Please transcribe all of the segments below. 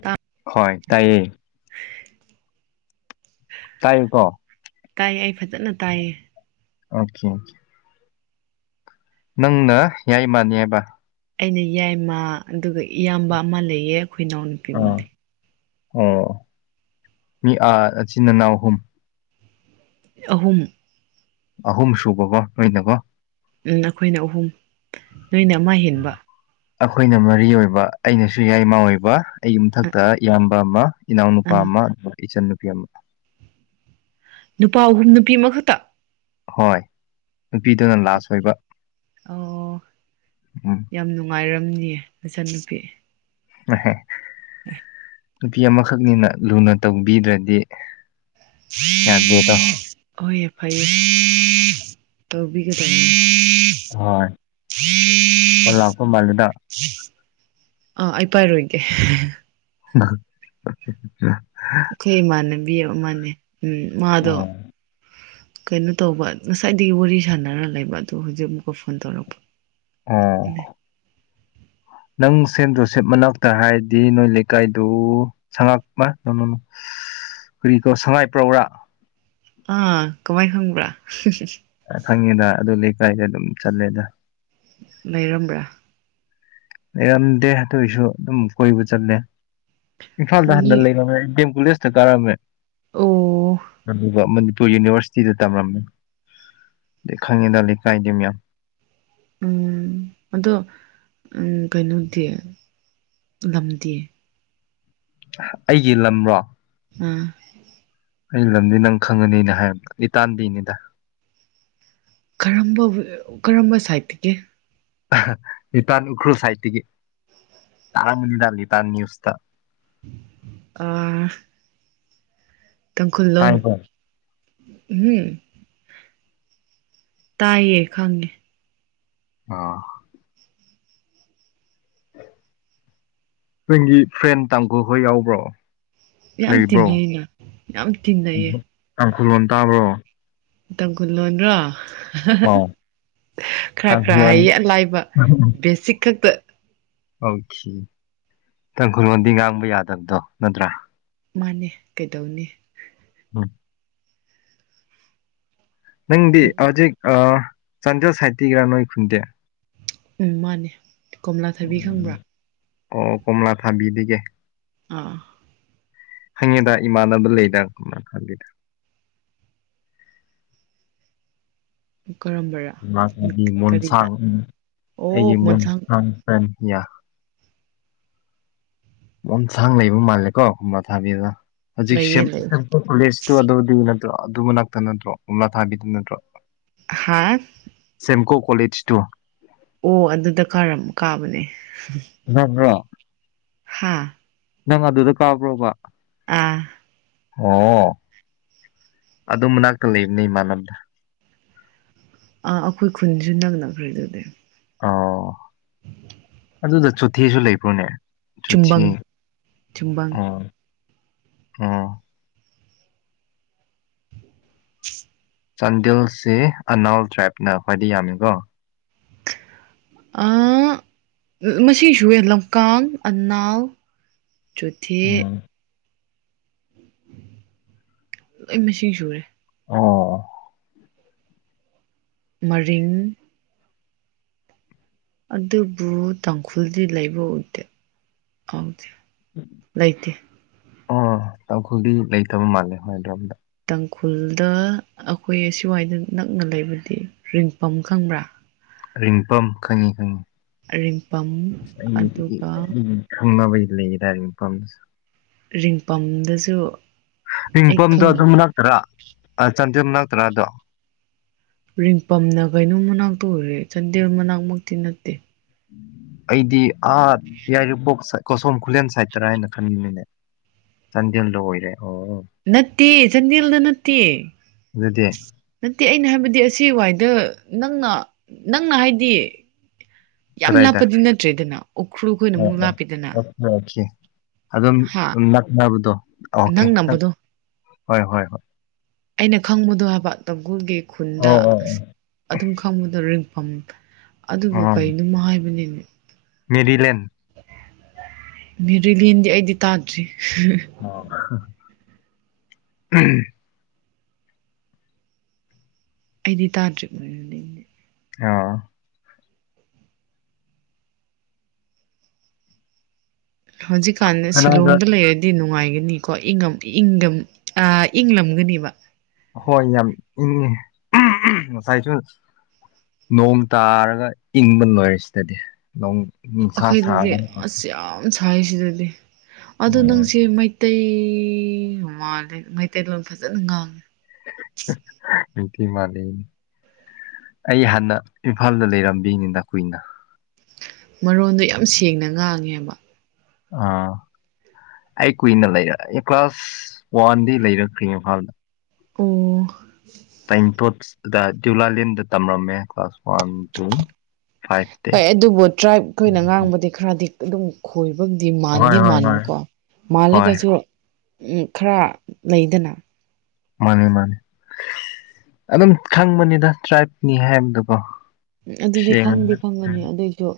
ꯇꯥ ꯍꯣꯏ ꯇꯥꯏꯌꯦ ꯇꯥꯏ ꯀꯣ ꯇꯥꯏꯌꯦ ꯑꯩ ꯐꯖꯅ ꯇꯥꯏꯌꯦ ꯑꯣꯀꯦ ꯑꯣꯀꯦ ꯅꯪꯅ ꯌꯥꯏꯃꯅꯤ ꯍꯥꯏꯕ ꯑꯩꯅ ꯌꯥꯏꯃ ꯑꯗꯨꯒ ꯏꯌꯥꯝꯕ ꯑꯃ ꯂꯩꯌꯦ ꯑꯩꯈꯣꯏ ꯏꯅꯥꯎ ꯅꯨꯄꯤ ꯑ ꯑꯃ ꯂꯩ ꯑꯣ ꯃꯤ ꯑꯥꯆꯤꯟ ꯑꯅꯥꯎ ꯑꯍꯨꯝ ꯑꯍꯨꯝ ꯑꯍꯨꯝ ꯁꯨꯕꯒ ꯂꯣꯏꯅꯕ ꯎꯝ ꯑꯩꯈꯣꯏꯅ ꯑꯍꯨꯝ ꯅꯣꯏꯅ ꯑꯃ ꯍꯦꯟꯕ ꯑꯩꯈꯣꯏꯅ ꯃꯔꯤ ꯑꯣꯏꯕ ꯑꯩꯅꯁꯨ ꯌꯥꯏꯃꯥ ꯑꯣꯏꯕ ꯑꯩꯒꯤ ꯑ ꯃꯊꯛꯇ ꯏꯌꯥꯝ ꯕꯃ ꯏꯅꯥꯎꯅꯨꯄꯥ ꯑꯪ ꯑꯃ ꯏ ꯆ ꯅꯨꯨꯄꯤ ꯑꯃ ꯅꯨꯄꯥ ꯑꯍꯨꯝ ꯅꯨꯄꯤ ꯑꯃꯈꯛꯇ ꯍꯣꯏ ꯅꯨꯄꯤꯗꯨꯅ ꯂꯥꯁ ꯑꯣꯏꯕ ꯑꯣ ꯎꯝ ꯌꯥꯝ ꯅꯨꯡꯉꯥꯏꯔ ꯆꯅꯤꯌꯦ ꯃꯆꯟꯅꯨꯄꯤ ꯑ ꯍ ꯅꯨꯄꯤ ꯑꯃꯈꯛꯅꯤꯅ ꯂꯨꯅ ꯇꯧꯕꯤꯗ꯭ꯔꯗꯤ ꯌꯥꯕꯨꯗ ꯍꯥ ꯐ ꯇꯕꯤꯒꯗꯅꯤ ꯍꯣꯏꯣꯏ ꯂꯥꯛꯄ ꯃꯥꯗꯨꯗ ꯑ ꯑꯩ ꯄꯥꯏꯔꯣꯏꯒꯦ [inaudible] ꯈꯩ ꯃꯥꯅꯕꯤ ꯃꯥꯅꯤ ꯎ ꯎꯝ ꯑ ꯃꯥꯗꯣ ꯀꯩꯅꯣ ꯇꯧꯕ ꯉꯁꯥꯏꯗꯒꯤ ꯋꯥꯔꯤ ꯁꯥꯟꯅꯔ ꯂꯩꯕ ꯑꯗꯨ ꯍꯧꯖꯤꯛ ꯑꯃꯨꯛꯀ ꯐꯣꯟ ꯇꯧꯔꯛꯄ ꯑꯥ ꯅꯪ ꯁꯦꯝꯦꯟ ꯖꯣꯁꯦꯞ ꯃꯅꯥꯛꯇ ꯍꯥꯏꯔꯗꯤ ꯅꯣꯏ ꯂꯩꯀꯥꯏꯗꯨ ꯁꯉꯥꯛꯄ ꯅ ꯀꯔꯤ ꯀꯣ ꯁꯉꯥꯏ ꯄ꯭ꯔꯧꯔꯥ ꯑꯥ ꯀꯃꯥꯏꯅ ꯐꯪꯕ꯭ꯔꯥ ꯈꯪꯉꯦꯗ ꯑꯗꯨ ꯂꯩꯀꯥꯏꯗ ꯑꯗꯨꯝ ꯆꯠꯂꯦꯗ ꯂꯩꯔꯝꯕ꯭ꯔꯥ ꯑꯦ ꯗꯦ ꯍ ꯇꯁꯨ ꯑꯗꯨꯝ ꯀꯕꯨ ꯆꯠꯗꯦ ꯑꯗꯨ ꯏꯝꯐꯥꯜꯗꯍꯥꯟꯗ ꯅꯣꯏ ꯂꯩ ꯁꯦ ꯇꯔꯝꯃꯦ ꯑꯣ ꯑ ꯃꯅꯤ ꯌꯨꯅꯤꯚꯔꯁꯤꯇꯤꯗ ꯇꯝꯂꯝꯝꯃꯦ ꯑꯗꯩ ꯈꯪꯉꯤꯗ ꯂꯩ ꯀꯥꯏꯗꯦ ꯃꯌꯥꯝ ꯎꯝ ꯑꯗꯣ ꯀꯩꯅꯣꯗꯤ ꯂꯝꯗꯤ ꯑꯩꯒꯤ ꯂꯝꯔꯣ ꯎꯝ ꯑꯩꯒꯤ ꯂꯝꯗꯤ ꯅꯪ ꯈꯪꯉꯅꯤꯅ ꯍꯥꯏꯕ ꯑꯩ ꯇꯥꯟꯗꯦꯅꯤꯗ ꯀꯔꯝꯕ ꯀꯔꯝꯕ ꯁꯥꯏꯠꯇꯒꯤ ꯅꯤꯄꯥꯟ ꯎꯈ꯭ꯔꯨꯜ ꯁꯥꯏꯇꯒꯤ ꯊꯅꯤ ꯗꯂꯤ ꯇꯥꯟꯅꯤ ꯎꯁꯇ ꯑ ꯇꯥꯡꯈꯨꯜꯂꯣꯟꯣ ꯇꯥꯏꯀꯣ ꯎꯝ ꯇꯥꯏꯌꯦ ꯈꯦ ꯑꯥ ꯅꯪꯒꯤ ꯐ꯭ꯔꯦꯟ ꯇꯥꯡꯈꯨ ꯍꯣꯏ ꯌꯥꯎꯕ꯭ꯔꯣ ꯌꯥꯝ ꯂꯩꯕ꯭ꯔꯣ ꯇꯤꯟꯅꯩꯅ ꯌꯥꯝ ꯇꯤꯟꯅꯩꯌꯦ ꯇꯥꯡꯈꯨꯜ ꯂꯣꯟ ꯇꯥꯕ꯭ꯔꯣ ꯇꯥꯡꯈꯨꯜ ꯂꯣꯟ꯭ꯔꯣ ꯑꯥꯎ ꯈꯔ ꯈꯔ ꯍꯌꯦ ꯇꯥꯡꯈꯨꯜꯂꯣꯟ ꯑ ꯂꯥꯏꯕ ꯕꯦꯁꯤꯛ ꯈꯛꯇ ꯑꯣꯀꯦ ꯇꯪ ꯈꯨꯔꯣꯟꯗꯤ ꯉꯥꯡꯕ ꯌꯥꯗꯕꯗꯣ ꯅꯠꯇ꯭ꯔꯥ ꯃꯥꯅꯦ ꯀꯩꯗꯧꯅꯤ ꯎ ꯅꯪꯗꯤ ꯍꯧꯖꯤꯛ ꯑ ꯆꯥꯟꯗ꯭ꯔ ꯁꯥꯏꯇꯤꯒꯔꯥ ꯅꯣꯏ ꯈꯨꯗꯦ ꯎꯝ ꯃꯥꯅꯦ ꯀꯣꯝꯂꯥ ꯊꯥꯕꯤ ꯈꯪꯕ꯭ꯔꯥ ꯑꯣ ꯀꯃꯂꯥ ꯊꯥꯕꯤꯗꯤꯒꯦ ꯑꯥ ꯍꯪꯉꯦꯗ ꯏꯃꯥꯟꯅꯕ ꯂꯩꯗ ꯀꯅ ꯈꯜꯂꯤꯗ ꯀꯔꯝꯕꯔꯥ ꯃꯥꯗꯤ ꯀꯔꯤꯗ ꯃꯣꯟꯁꯥꯡ ꯎꯝ ꯑꯩꯒꯤ ꯃꯣꯟꯁꯥꯡ ꯐ꯭ꯔꯦꯟ ꯌꯥ ꯃꯣꯟ ꯁꯥꯡ ꯂꯩꯕ ꯃꯥꯜꯂꯦꯀꯣ ꯈꯕ ꯊꯥꯕꯤꯗꯅ ꯂꯩꯌꯦ ꯂꯩ ꯍꯧꯖꯤꯛꯣꯂꯦꯨ ꯑꯗꯨꯗꯤ ꯅꯠꯇ꯭ꯔ ꯑꯗꯨ ꯃꯅꯥꯛꯇ ꯅꯠꯇ꯭ꯔꯣ ꯑꯣꯝꯂꯥ ꯊꯥꯕꯤꯗ ꯅꯠꯇ꯭ꯔꯣ ꯍꯥ ꯇꯀꯣ ꯀꯣꯦꯖ ꯇꯨ ꯑꯣ ꯑꯗꯨꯗ ꯀꯥꯔꯝ ꯀꯥꯕꯅꯦ ꯅꯛꯕ꯭ꯔꯣ ꯍꯥꯥ ꯅꯪ ꯑꯗꯨꯗ ꯀꯥꯕ꯭ꯔꯣꯕ ꯑꯥ ꯑꯣ ꯑꯗꯨ ꯃꯅꯥꯛꯇ ꯂꯩꯕꯅꯤ ꯏꯃꯥꯟꯅꯕꯗ ꯑ ꯑꯩꯈꯣꯏ ꯈꯨꯟꯁꯨ ꯅꯛꯅꯈ꯭ꯔꯦ ꯑꯗꯨꯗꯤ ꯑꯣ ꯑꯗꯨꯗ ꯆꯨꯊꯤꯁꯨ ꯂꯩꯕ꯭ꯔꯣꯅꯦ ꯆꯨꯝꯕꯥꯪ ꯆꯣꯊꯤ ꯆꯨꯝꯕꯥꯪ ꯑ ꯆꯥꯟꯗꯤꯦꯜꯁꯤ ꯑꯅꯥꯜ ꯇ꯭ꯔꯥꯏꯞꯅ ꯈ꯭ꯋꯥꯏꯗ ꯌꯥꯝꯃꯤꯀꯣ ꯃꯁꯤꯁꯨ ꯂꯝꯀꯥꯡ ꯑꯅꯥꯎ ꯆꯊꯤ ꯎꯝ ꯑꯩ ꯃꯁꯤꯁꯨꯨꯔꯦ ꯑꯣ ꯃꯔꯤꯡ ꯑꯗꯨꯕꯨ ꯇꯥꯡꯈꯨꯜꯗꯤ ꯂꯩꯕ ꯎꯗꯦꯥꯎꯗꯦ ꯂꯩꯇ ꯑꯣ ꯇꯥꯡꯈꯨꯜꯗꯤ ꯂꯩꯇꯕ ꯃꯥꯜꯂꯦ ꯍꯣꯏꯗ꯭ꯔꯣ ꯑꯝꯗ ꯇꯥꯡꯈꯨꯜꯗ ꯑꯩꯈꯣꯏ ꯑ ꯁꯤꯋꯥꯏꯗ ꯅꯛꯅ ꯂꯩꯕꯗꯤ ꯔꯤꯡꯄꯝ ꯈꯪꯕ꯭ꯔꯥ ꯔꯤꯡꯄꯝ ꯈꯪꯉꯤ ꯈꯪꯉꯤ ꯔꯤꯝꯄꯝ ꯑꯗꯨꯒ ꯈꯪꯅꯕꯒꯤ ꯂꯩꯌꯦ ꯥꯔꯤꯐꯝꯝꯁ ꯔꯤꯡꯄꯝꯗꯁꯨ ꯑꯩ ꯈꯪꯅꯩ ꯆꯥꯟꯖꯝ ꯅꯛꯇ꯭ꯔ ꯑꯗꯣ ꯔꯤꯡꯄꯝꯅ ꯀꯩꯅꯣꯝ ꯃꯅꯥꯛꯇ ꯎꯔꯦ ꯆꯟꯗꯦꯜ ꯃꯅꯥꯛꯃꯛꯇꯤ ꯅꯠꯇꯦ ꯑꯩꯗꯤ ꯑꯥ ꯌꯥꯏꯔꯤꯄꯣꯛ ꯀꯣꯁꯣꯝ ꯈꯨꯂꯦꯟ ꯁꯥꯏꯠꯇꯔꯥ ꯍꯥꯏꯅ ꯈꯟꯅꯤꯡꯅꯤꯅꯦ ꯆꯥꯟꯗꯦꯜꯗ ꯑꯣꯏꯔꯦ ꯑꯣ ꯅꯠꯇ ꯆꯟꯗꯦꯜꯗ ꯅꯠꯇꯦ ꯑꯗꯨꯗꯤ ꯅꯠꯇꯦ ꯑꯩꯅ ꯍꯥꯏꯕꯗꯤ ꯑꯁꯤ ꯋꯥꯏꯗ ꯅꯪꯅ ꯅꯪꯅ ꯍꯥꯏꯗꯤ ꯌꯥꯝ ꯀꯗꯥꯏꯗ ꯂꯥꯞꯄꯗꯤ ꯅꯠꯇ꯭ꯔꯦꯗꯅ ꯎꯈ꯭ꯔꯨꯈ ꯑꯣꯏꯅ ꯑꯣ ꯑꯃꯨꯛ ꯑꯣ ꯂꯥꯞꯄꯤꯗꯅ ꯑꯣꯀꯦ ꯑꯣꯀꯦ ꯑꯗꯨꯝ ꯍꯥ ꯅꯛꯅꯕꯗꯣ ꯑꯣꯀꯦ ꯅꯪ ꯅꯝꯕꯗꯣ ꯍꯣꯏ ꯍꯣꯏ ꯍꯣꯏ ꯑꯩꯅ ꯈꯪꯕꯗꯣ ꯍꯥꯏꯕ ꯇꯈꯨꯒꯤ ꯈꯨꯟꯗ ꯑꯣ ꯑ ꯑꯣ ꯑꯣ ꯑꯗꯨꯝ ꯈꯪꯕꯗꯣ ꯝ ꯑꯗꯨꯒ ꯀꯅꯣꯃ ꯍꯥꯏꯕꯅꯤꯅꯣ ꯃꯦꯗꯤꯂꯦꯟ ꯃꯦꯔꯤꯂꯤꯦꯟꯗꯤ ꯑꯩꯗꯤ ꯇꯥꯗ꯭ꯔꯤ ꯑ ꯎꯝ ꯑꯩꯗꯤ ꯇꯥꯗ꯭ꯔꯤ ꯂꯩꯅꯦ ꯑꯥ ꯍꯧꯖꯤꯛꯀꯥꯟꯗ ꯀꯅꯥꯒ ꯁꯤꯂꯣꯡꯗ ꯂꯩꯔꯗꯤ ꯅꯨꯡꯉꯥꯏ ꯀꯣ ꯑ ꯏꯪꯝꯒꯅꯤꯕ ꯏꯪꯉꯤ ꯉꯁꯥꯏꯁꯨ ꯅꯣꯡ ꯇꯥꯔꯒ ꯏꯪꯕ ꯂꯣꯏꯔꯦ ꯁꯤꯗꯗꯤ ꯅꯣꯡ ꯅꯨꯡꯁꯥ ꯁꯥꯔꯒ ꯈꯥꯏꯁꯤꯗꯗꯤ ꯑꯗ ꯅꯪꯁꯦꯩ ꯃꯩꯇꯩ ꯃꯥꯜꯂꯦ ꯃꯩꯇꯩꯂꯣꯟ ꯐꯖꯅ ꯉꯥꯡꯉꯦ ꯅꯨꯡꯤ ꯃꯥꯂ ꯑꯩ ꯍꯥꯟꯅ ꯏꯝꯐꯥꯜꯗ ꯂꯩꯔꯝꯕꯤꯅꯤꯅꯅꯥ ꯀꯨꯏꯅ ꯃꯔꯣꯟꯗꯣ ꯌꯥꯝ ꯁꯦꯡꯅ ꯉꯥꯡꯉꯦꯕ ꯑꯥ ꯑꯩ ꯀꯨꯏꯅ ꯂꯩꯔ ꯀ꯭ꯂꯥꯁ ꯋꯥꯟꯗꯤ ꯂꯩꯔꯈ꯭ꯔꯤ ꯏꯝꯐꯥꯜꯗ ꯑꯣ ꯇꯥꯏꯄꯣꯠ ꯗ ꯗꯗꯤꯌꯨꯂꯥꯂꯦꯟꯗ ꯇꯝꯂꯝꯝꯃꯦ ꯍꯣꯏ ꯑꯗꯨꯕꯨ ꯇ꯭ꯔꯥꯏꯞ ꯑꯩꯈꯣꯏꯅ ꯉꯥꯡꯕꯗꯤ ꯈꯔꯗꯤ ꯑꯗꯨ ꯑꯗꯨꯝ ꯈꯣꯏ ꯊꯕꯛꯇꯗꯤ ꯍꯣꯏ ꯃꯥꯟꯗꯤ ꯍꯣꯏ ꯍꯣꯏ ꯃꯥꯟꯕꯥꯟꯕꯀꯣ ꯍꯣꯏ ꯃꯥꯜꯂꯒꯁꯨ ꯎꯝ ꯈꯔ ꯂꯩꯗꯅ꯫ ꯃꯥꯅꯤ ꯃꯥꯅꯤ ꯑꯗꯨꯝ ꯈꯪꯕꯅꯤꯗ ꯇ꯭ꯔꯥꯏꯕꯅꯤ ꯍꯥꯏꯕꯗꯨꯀꯣ꯫ ꯎꯝ ꯑꯗꯨꯗꯤ ꯈꯪꯗꯤ ꯈꯪꯒꯅꯤ ꯑꯗꯨꯏꯁꯨ꯫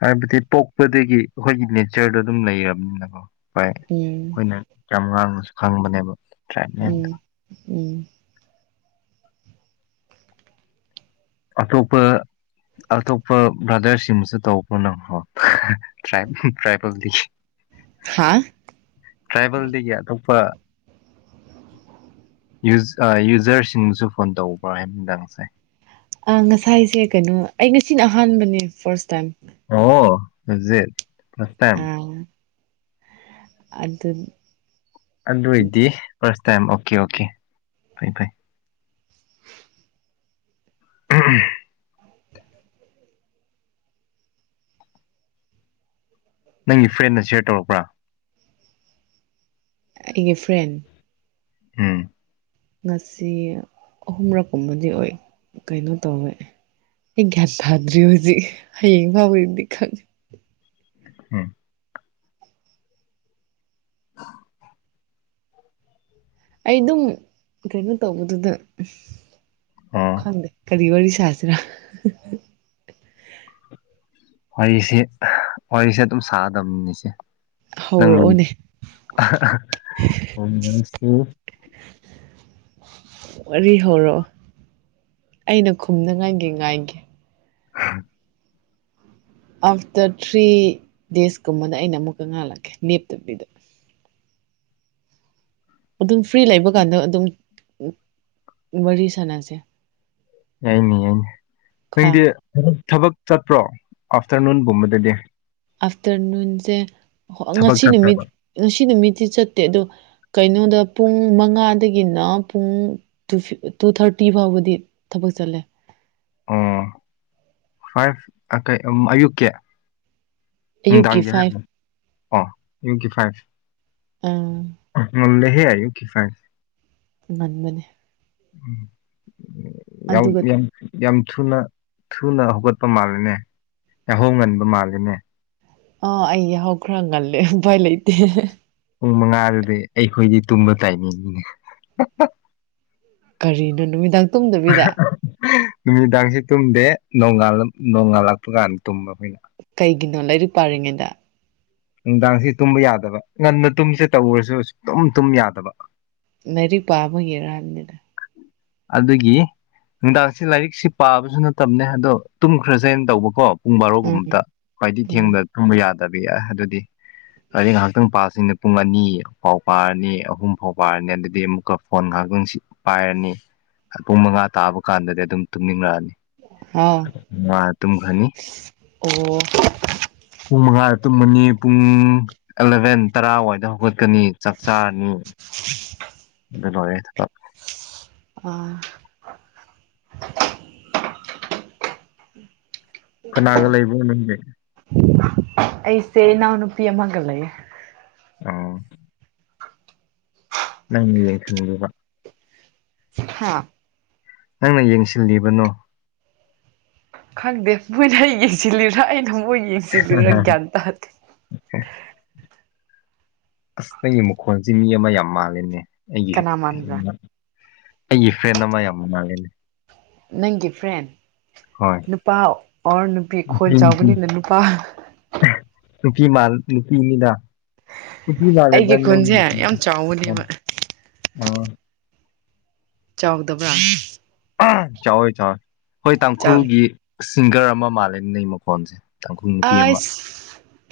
ꯍꯥꯏꯕꯗꯤ ꯄꯣꯛꯄꯗꯒꯤ ꯑꯩꯈꯣꯏꯒꯤ ꯅꯦꯆꯔꯗꯣ ꯑꯗꯨꯝ ꯂꯩꯔꯕꯅꯤꯅꯀꯣ꯫ ꯍꯣꯏ ꯎꯝ ꯑꯩꯈꯣꯏꯅ ꯌꯥꯝ ꯉꯥꯡꯉꯁꯨ꯫ ꯈꯪꯕꯅꯦꯕ꯫ ꯇ꯭ꯔꯥꯏꯞꯅꯦ ꯎꯝ ꯎꯝ꯫ ꯑꯇꯣꯞꯄ-ꯑꯇꯣꯞꯄ ꯕ꯭ꯔꯥꯗꯔꯁꯤꯡꯁꯨ ꯇꯧꯕꯅꯀꯣ ꯇ꯭ꯔꯥꯏꯕꯦꯜꯗꯤ꯫ ꯍꯥ ꯇ꯭ꯔꯥꯏꯕꯦꯜꯗꯒꯤ ꯑꯇꯣꯞꯄ꯫ ꯌꯨꯖꯔꯁꯤꯡꯁꯨ ꯐꯣꯟ ꯇꯧꯕ꯭ꯔꯥ ꯍꯥꯏꯕꯣ ꯅꯨꯡꯗꯥꯡꯁꯦ꯫ ꯑ ꯉꯁꯥꯏꯁꯦ ꯀꯩꯅꯣ ꯑꯩ ꯉꯁꯤꯅ ꯑꯍꯥꯟꯕꯅꯦ ꯐꯥꯔꯁ ꯇꯥꯏꯝ꯫ ꯑꯣ ꯍꯧꯖꯤꯛ꯫ First time. ꯑꯥ ꯑꯗꯨ꯫ ꯑꯗꯣꯏꯗꯤ꯫ ꯐꯥꯔꯁ ꯇꯥꯏꯝ ꯑꯣꯀꯦ-ꯑꯣꯀꯦ ꯐꯥꯏ-ꯐꯥꯏ꯫ ꯎꯝ꯫ ꯅꯪꯒꯤ ꯐ꯭ꯔꯦꯟꯅ ꯁꯤꯌꯔ ꯇꯧꯔꯛꯄ꯭ꯔꯥ꯫ ꯑꯩꯒꯤ ꯐ꯭ꯔꯦꯟ꯫ ꯍꯨꯝ꯫ ꯉꯁꯤ ꯑꯍꯨꯝꯔꯛꯀꯨꯝꯕꯗꯤ ꯑꯣꯏ ꯀꯩꯅꯣ ꯇꯧꯋꯦ ꯑꯩ ꯒ꯭ꯌꯥꯟ ꯇꯥꯗ꯭ꯔꯤ ꯍꯧꯖꯤꯛ ꯍꯌꯦꯡ ꯐꯥꯎꯕꯒꯤꯗꯤ ꯈꯪꯉꯦ꯫ ꯎꯝ꯫ [inaudible] ꯑꯩ ꯑꯗꯨꯝ ꯀꯩꯅꯣ ꯇꯧꯕꯗꯨꯗ꯫ ꯑꯣ ꯈꯪꯗꯦ ꯀꯔꯤ ꯋꯥꯔꯤ꯫ ꯆꯦꯖꯔꯥ [inaudible] ꯋꯥꯔꯤꯁꯦ-ꯋꯥꯔꯤꯁꯦ ꯑꯗꯨꯝ ꯁꯥꯗꯝꯅꯤ ꯁꯤꯁꯦ ꯫ ꯅꯪ ꯍꯧꯔꯛꯑꯣꯅꯦ ꯫ ꯋꯥꯔꯤ ꯍꯧꯔꯛꯑꯣ ꯑꯩꯅ ꯈꯨꯝꯅꯉꯥꯏꯒꯤ ꯉꯥꯏꯒꯦ꯫ ꯎꯝ꯫ ꯑꯥꯐꯇꯔ ꯊ꯭ꯔꯤ ꯗꯦꯁꯀꯨꯝꯕꯗ ꯑꯩꯅ ꯑꯃꯨꯛꯀ ꯉꯥꯜꯂꯛꯀꯦ ꯂꯦꯞꯇꯕꯤꯗ꯫ ꯑꯗꯨꯝ ꯐ꯭ꯔꯤ ꯂꯩꯕ ꯀꯥꯟꯗ ꯑꯗꯨꯝ ꯋꯥꯔꯤ ꯁꯥꯟꯅꯁꯦ꯫ ꯌꯦꯡꯒꯦ-ꯌꯦꯡꯒꯦ꯫ ꯀꯣ ꯅꯪꯗꯤ꯫ ꯊꯕꯛ ꯆꯠꯄ꯭ꯔꯣ ꯑꯥꯐꯇꯔꯅꯨꯟꯒꯨꯝꯕꯗꯗꯤ꯫ ꯑꯐꯇꯔꯅꯨꯟꯁꯦ꯫ ꯊꯕꯛ ꯉꯁꯤ ꯅꯨꯃꯤꯠ ꯆꯠꯄ꯭ꯔꯕ ꯉꯁꯤ ꯅꯨꯃꯤꯠꯇꯤ ꯆꯠꯇꯦ ꯑꯗꯣ ꯀꯩꯅꯣꯗ꯫ ꯄꯨꯡ ꯃꯉꯥꯗꯒꯤꯅ ꯄꯨꯡ ꯇꯨ ꯊꯥꯔꯇꯤ ꯐꯥꯎꯕꯗꯤ ꯊꯕꯛ ꯆꯠꯂꯦ꯫ ꯎꯝ ꯐꯩ ꯑꯌꯨꯛꯀꯤ꯫ ꯑꯌꯨꯛꯀꯤ ꯅꯨꯡꯗꯥꯡꯗꯤ꯫ ꯐꯥꯏꯚ ꯑ ꯌꯨꯒꯤ ꯐꯥꯏꯁꯦ ꯑꯥ ꯃ ꯂꯩꯦꯍꯦ ꯍꯥꯏꯌꯨ ꯀꯐꯥꯏ ꯃꯟꯃꯅꯦ ꯎꯝ ꯌꯥ ꯑꯗꯨꯒ ꯌꯥꯝ ꯊꯨꯅ ꯊꯨꯅ ꯍꯧꯒꯠꯄ ꯃꯥꯜꯂꯤꯅꯦ ꯌꯥꯍꯣꯡ ꯉꯟꯕ ꯃꯥꯜꯂꯤꯅꯦ ꯑ ꯑꯩ ꯌꯥꯎꯈ꯭ꯔ ꯉꯜꯂꯦ ꯎꯐꯥꯏ ꯂꯩꯇꯦ ꯄꯨꯡ ꯃꯉꯥꯗꯨꯗꯤ ꯑꯩꯈꯣꯏꯗꯤ ꯇꯨꯝꯕ ꯇꯥꯏꯃꯤꯡꯅꯦ ꯀꯔꯤꯅ ꯅꯨꯃꯤꯗ ꯇꯨꯝꯗꯕꯤꯗ ꯅꯨꯃꯤꯗꯥꯡꯁꯦ ꯇꯨꯝꯗꯦ ꯅꯣꯡꯜ ꯅꯣꯡꯉꯥꯜꯂꯛꯄ ꯀꯥꯟꯗ ꯇꯨꯝꯕ ꯍꯅ ꯄꯥꯉꯦꯗ ꯅꯨꯡꯗꯥꯡꯁꯤ ꯇꯨꯝꯕ ꯌꯥꯗꯕ ꯉꯟꯅ ꯇꯨꯝꯁꯦ ꯇꯧꯔꯁꯨ ꯑꯗꯨꯨꯝ ꯇꯨꯝ ꯌꯥꯗꯕ ꯂꯔꯤꯛ ꯄꯥꯕꯒꯤꯔꯅꯤꯅꯤꯅ ꯑꯗꯨꯒꯤ ꯅꯨꯡꯗꯥꯡꯁꯤ ꯂꯥꯏꯔꯤꯛꯁꯤ ꯄꯥꯕꯁꯨ ꯅꯠꯇꯕꯅꯦ ꯑꯗꯣ ꯇꯨꯝꯈ꯭ꯔꯁꯦꯅ ꯇꯧꯕꯀꯣ ꯄꯨꯡ ꯎꯝ ꯕꯥꯔꯣꯒꯨꯝꯕꯇ ꯈ꯭ꯋꯥꯏꯗꯤ ꯎꯝ ꯊꯦꯡꯗꯅ ꯊꯨꯝꯕ ꯌꯥꯗ ꯕꯤ ꯌꯥ ꯑꯗꯨꯗꯤ ꯑꯗꯨ ꯉꯥꯏꯍꯥꯛꯇꯪ ꯄꯥꯁꯤꯅ ꯄꯨꯡ ꯑꯅꯤ ꯐꯥꯎ ꯄꯥꯔꯅꯤ ꯑꯍꯨꯝ ꯐꯥꯎ ꯄꯥꯔꯅꯤ ꯑꯗꯨꯗꯤ ꯑꯃꯨꯛꯀ ꯐꯣꯟ ꯉꯥꯏꯍꯥꯛꯇꯪ ꯄꯥꯏꯔꯅꯤ ꯄꯨꯡ ꯃꯉꯥ ꯇꯥꯕ ꯀꯥꯟꯗꯗꯤ ꯑꯗꯨꯝ ꯇꯨꯝꯅꯤꯡꯂꯛꯑꯅꯤ ꯍꯥꯎ ꯑ ꯇꯈꯅꯤ ꯑꯣ ꯎꯃ ꯇꯨꯝꯃꯅꯤ ꯄꯨꯡ ꯑꯦꯂꯚꯦꯟ ꯇꯔꯥꯋꯥꯏꯗ ꯍꯧꯒꯠꯀꯅꯤ ꯆꯥꯛ ꯆꯥꯔꯅꯤ ꯑ ꯦ ꯑꯥ ꯀꯅꯥꯒ ꯂꯩꯕ ꯅꯝꯗ ꯑꯩꯁꯦ ꯅꯎ ꯅꯨꯄꯤ ꯑꯃꯃꯒꯜꯂꯒꯦ ꯅ ꯂꯩ ꯈꯟꯕ ꯍꯥꯥ ꯅꯪꯅ ꯌꯦꯡꯁꯤꯜꯂꯤꯕꯅꯣ ꯈꯪꯗꯦ ꯃꯣꯏꯅ ꯍꯒꯦꯁꯤꯜꯂꯤꯔꯥ ꯑꯩꯅ ꯊꯃꯣꯏ ꯌꯦꯡꯁꯤꯕꯤꯔ ꯒ꯭ꯌꯥꯟ ꯇꯥꯗꯦ ꯑꯁ ꯅꯪꯒꯤ ꯃꯈꯣꯟꯜꯁꯤꯦ ꯃꯤ ꯑꯃ ꯌꯥꯝ ꯃꯥꯜꯂꯤꯅꯦ ꯀꯅꯥꯃꯥꯟ꯭ꯔꯦ ꯑꯩꯒꯤ ꯐ꯭ꯔꯦꯟ ꯑꯃ ꯌꯥꯝ ꯃꯅꯥꯜꯂꯤꯅꯦ ꯅꯪꯒꯤ ꯐ꯭ꯔꯦꯟ ꯅꯨꯄꯥ ꯑꯣꯔ ꯅꯨꯄꯤ ꯈꯣꯟ ꯆꯥꯎꯕꯅꯤꯅ ꯅꯨꯄꯥ ꯅꯨꯄꯤ ꯃꯥꯜ ꯅꯨꯄꯤꯅꯤꯅ ꯑꯩꯒꯤ ꯈꯨꯟꯁꯦ ꯌꯥꯝ ꯆꯥꯎꯕꯅꯦꯕ ꯑꯥ ꯆꯥꯎꯗꯕ꯭ꯔꯥ ꯆꯥꯎꯥꯣꯏ ꯊꯥ ꯍꯣꯏ ꯆꯥꯎꯋꯤ ꯇꯥꯡꯈꯨꯜꯒꯤ ꯁꯤꯡꯒꯔ ꯑꯃ ꯃꯥꯜꯂꯦ ꯅ ꯃꯈꯣꯟꯁꯦ ꯇꯥꯡꯈꯨꯜ ꯅꯨꯄꯤ ꯑꯃ ꯑꯁ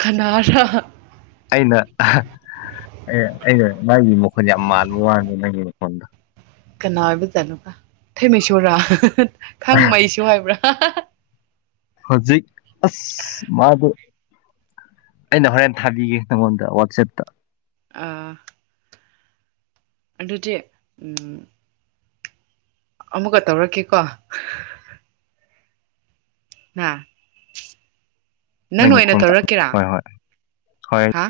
ꯈꯅꯔꯥ ꯑꯩꯅ ꯑꯩꯅ ꯃꯥꯒꯤ ꯃꯈꯣꯟꯁ ꯌꯥꯝ ꯃꯥꯟꯕ ꯋꯥꯡꯉꯦ ꯅꯪꯒꯤ ꯃꯈꯣꯟꯗꯣ ꯀꯅꯥꯕꯤ ꯆꯂꯨ ꯊꯩꯃꯩꯁꯣꯔꯥ ꯈꯪ ꯃꯩꯁꯨ ꯍꯥꯏꯕ꯭ꯔꯥ ꯍ ꯍ ꯍ ꯍꯧꯖꯤꯛ ꯑꯁ ꯃꯥꯗꯨꯣ ꯑꯩꯅ ꯍꯣꯔꯦꯟ ꯊꯥꯕꯤꯒꯦ ꯅꯪꯉꯣꯟꯗ ꯋꯥꯆꯦꯞꯇ ꯑꯥ ꯑꯖꯤꯦ ꯎꯝ ꯑꯃꯨꯛꯀ ꯇꯧꯔꯛꯀꯦꯀꯣ ꯍꯥꯥ ꯅꯪꯅ ꯅꯪꯒꯤ ꯑꯣꯏꯅ ꯃꯈꯣꯟ ꯆꯞ ꯇꯧꯔꯛꯀꯦꯔꯥ ꯍꯣꯏ ꯍꯣꯏ ꯍꯣꯏ ꯍꯥ